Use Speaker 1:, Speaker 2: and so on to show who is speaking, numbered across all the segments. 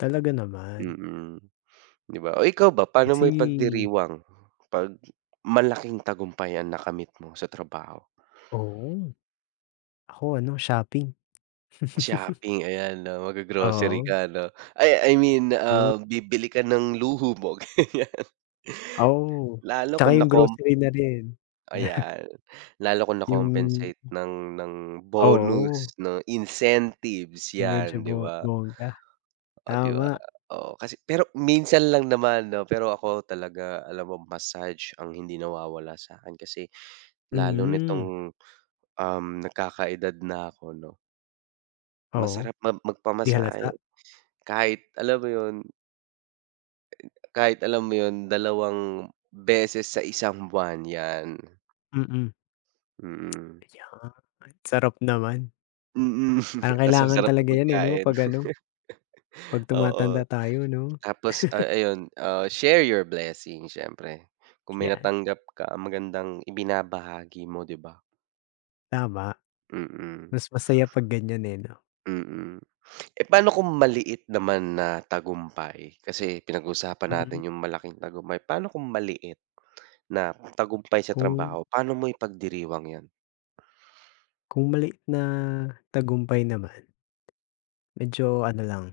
Speaker 1: Talaga naman.
Speaker 2: Mm. 'Di ba? Oh, ikaw ba, paano mo
Speaker 1: Kasi
Speaker 2: ipagdiriwang 'pag malaking tagumpay ang nakamit mo sa trabaho?
Speaker 1: Oo. Ako, ano, shopping.
Speaker 2: Shopping, ayan, 'no, maggo-grocery
Speaker 1: Oo.
Speaker 2: ka, ano? Ay, I mean,
Speaker 1: Oh.
Speaker 2: um, bibili ka ng luho mo, ganiyan.
Speaker 1: Oh,
Speaker 2: Lalo
Speaker 1: tsaka
Speaker 2: kung
Speaker 1: 'yong
Speaker 2: nacom
Speaker 1: grocery na rin.
Speaker 2: Ayan, lalo kung
Speaker 1: 'Yong
Speaker 2: na-compensate ng ng
Speaker 1: Oo.
Speaker 2: bonus, 'no, incentives,
Speaker 1: Medyo
Speaker 2: 'yan, 'di
Speaker 1: bo
Speaker 2: ba?
Speaker 1: bongga.
Speaker 2: Oh, 'di ba,
Speaker 1: Tama.
Speaker 2: oo. Kasi pero minsan lang naman, 'no, pero ako talaga, alam mo, massage ang hindi nawawala sa'kin. Kasi lalo
Speaker 1: Mhm.
Speaker 2: nitong, um, nagkakaedad na ako, 'no
Speaker 1: Oo,
Speaker 2: masarap mam
Speaker 1: 'di
Speaker 2: magpamasahe.
Speaker 1: halata.
Speaker 2: Kahit, alam mo 'yon kahit, alam mo 'yon, dalawang beses sa isang buwan, 'yan.
Speaker 1: Mm.
Speaker 2: Mm.
Speaker 1: 'Yan sarap naman.
Speaker 2: Mm.
Speaker 1: Parang
Speaker 2: 'Tas
Speaker 1: kailangan
Speaker 2: masarap na
Speaker 1: talaga 'yan, eh, 'no?
Speaker 2: pagkain.
Speaker 1: 'Pag, ano, Pag
Speaker 2: Oo,
Speaker 1: tumatanda tayo, 'no.
Speaker 2: tapos, ah, ayun, ah, share your blessings, siyempre, kung may
Speaker 1: Iyan.
Speaker 2: natanggap ka ang magandang ibinabahagi mo, 'di ba?
Speaker 1: Tama.
Speaker 2: Mm.
Speaker 1: Mas masaya 'pag ganiyan, eh, 'no.
Speaker 2: Mm. Eh, paano kung maliit naman na tagumpay? Kasi pinag-usapan
Speaker 1: Mm.
Speaker 2: natin 'yong malaking tagumpay. Pa'no kung maliit na tagumpay sa
Speaker 1: Kung
Speaker 2: trabaho, paano mo ipagdiriwang 'yon?
Speaker 1: Kung maliit na tagumpay naman medyo ano lang,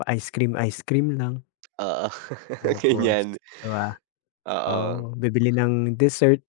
Speaker 1: pa-ice cream, ice cream lang.
Speaker 2: Oo,
Speaker 1: Tapos,
Speaker 2: ganiyan.
Speaker 1: 'ko, ah,
Speaker 2: Oo.
Speaker 1: oo, bibili ng dessert.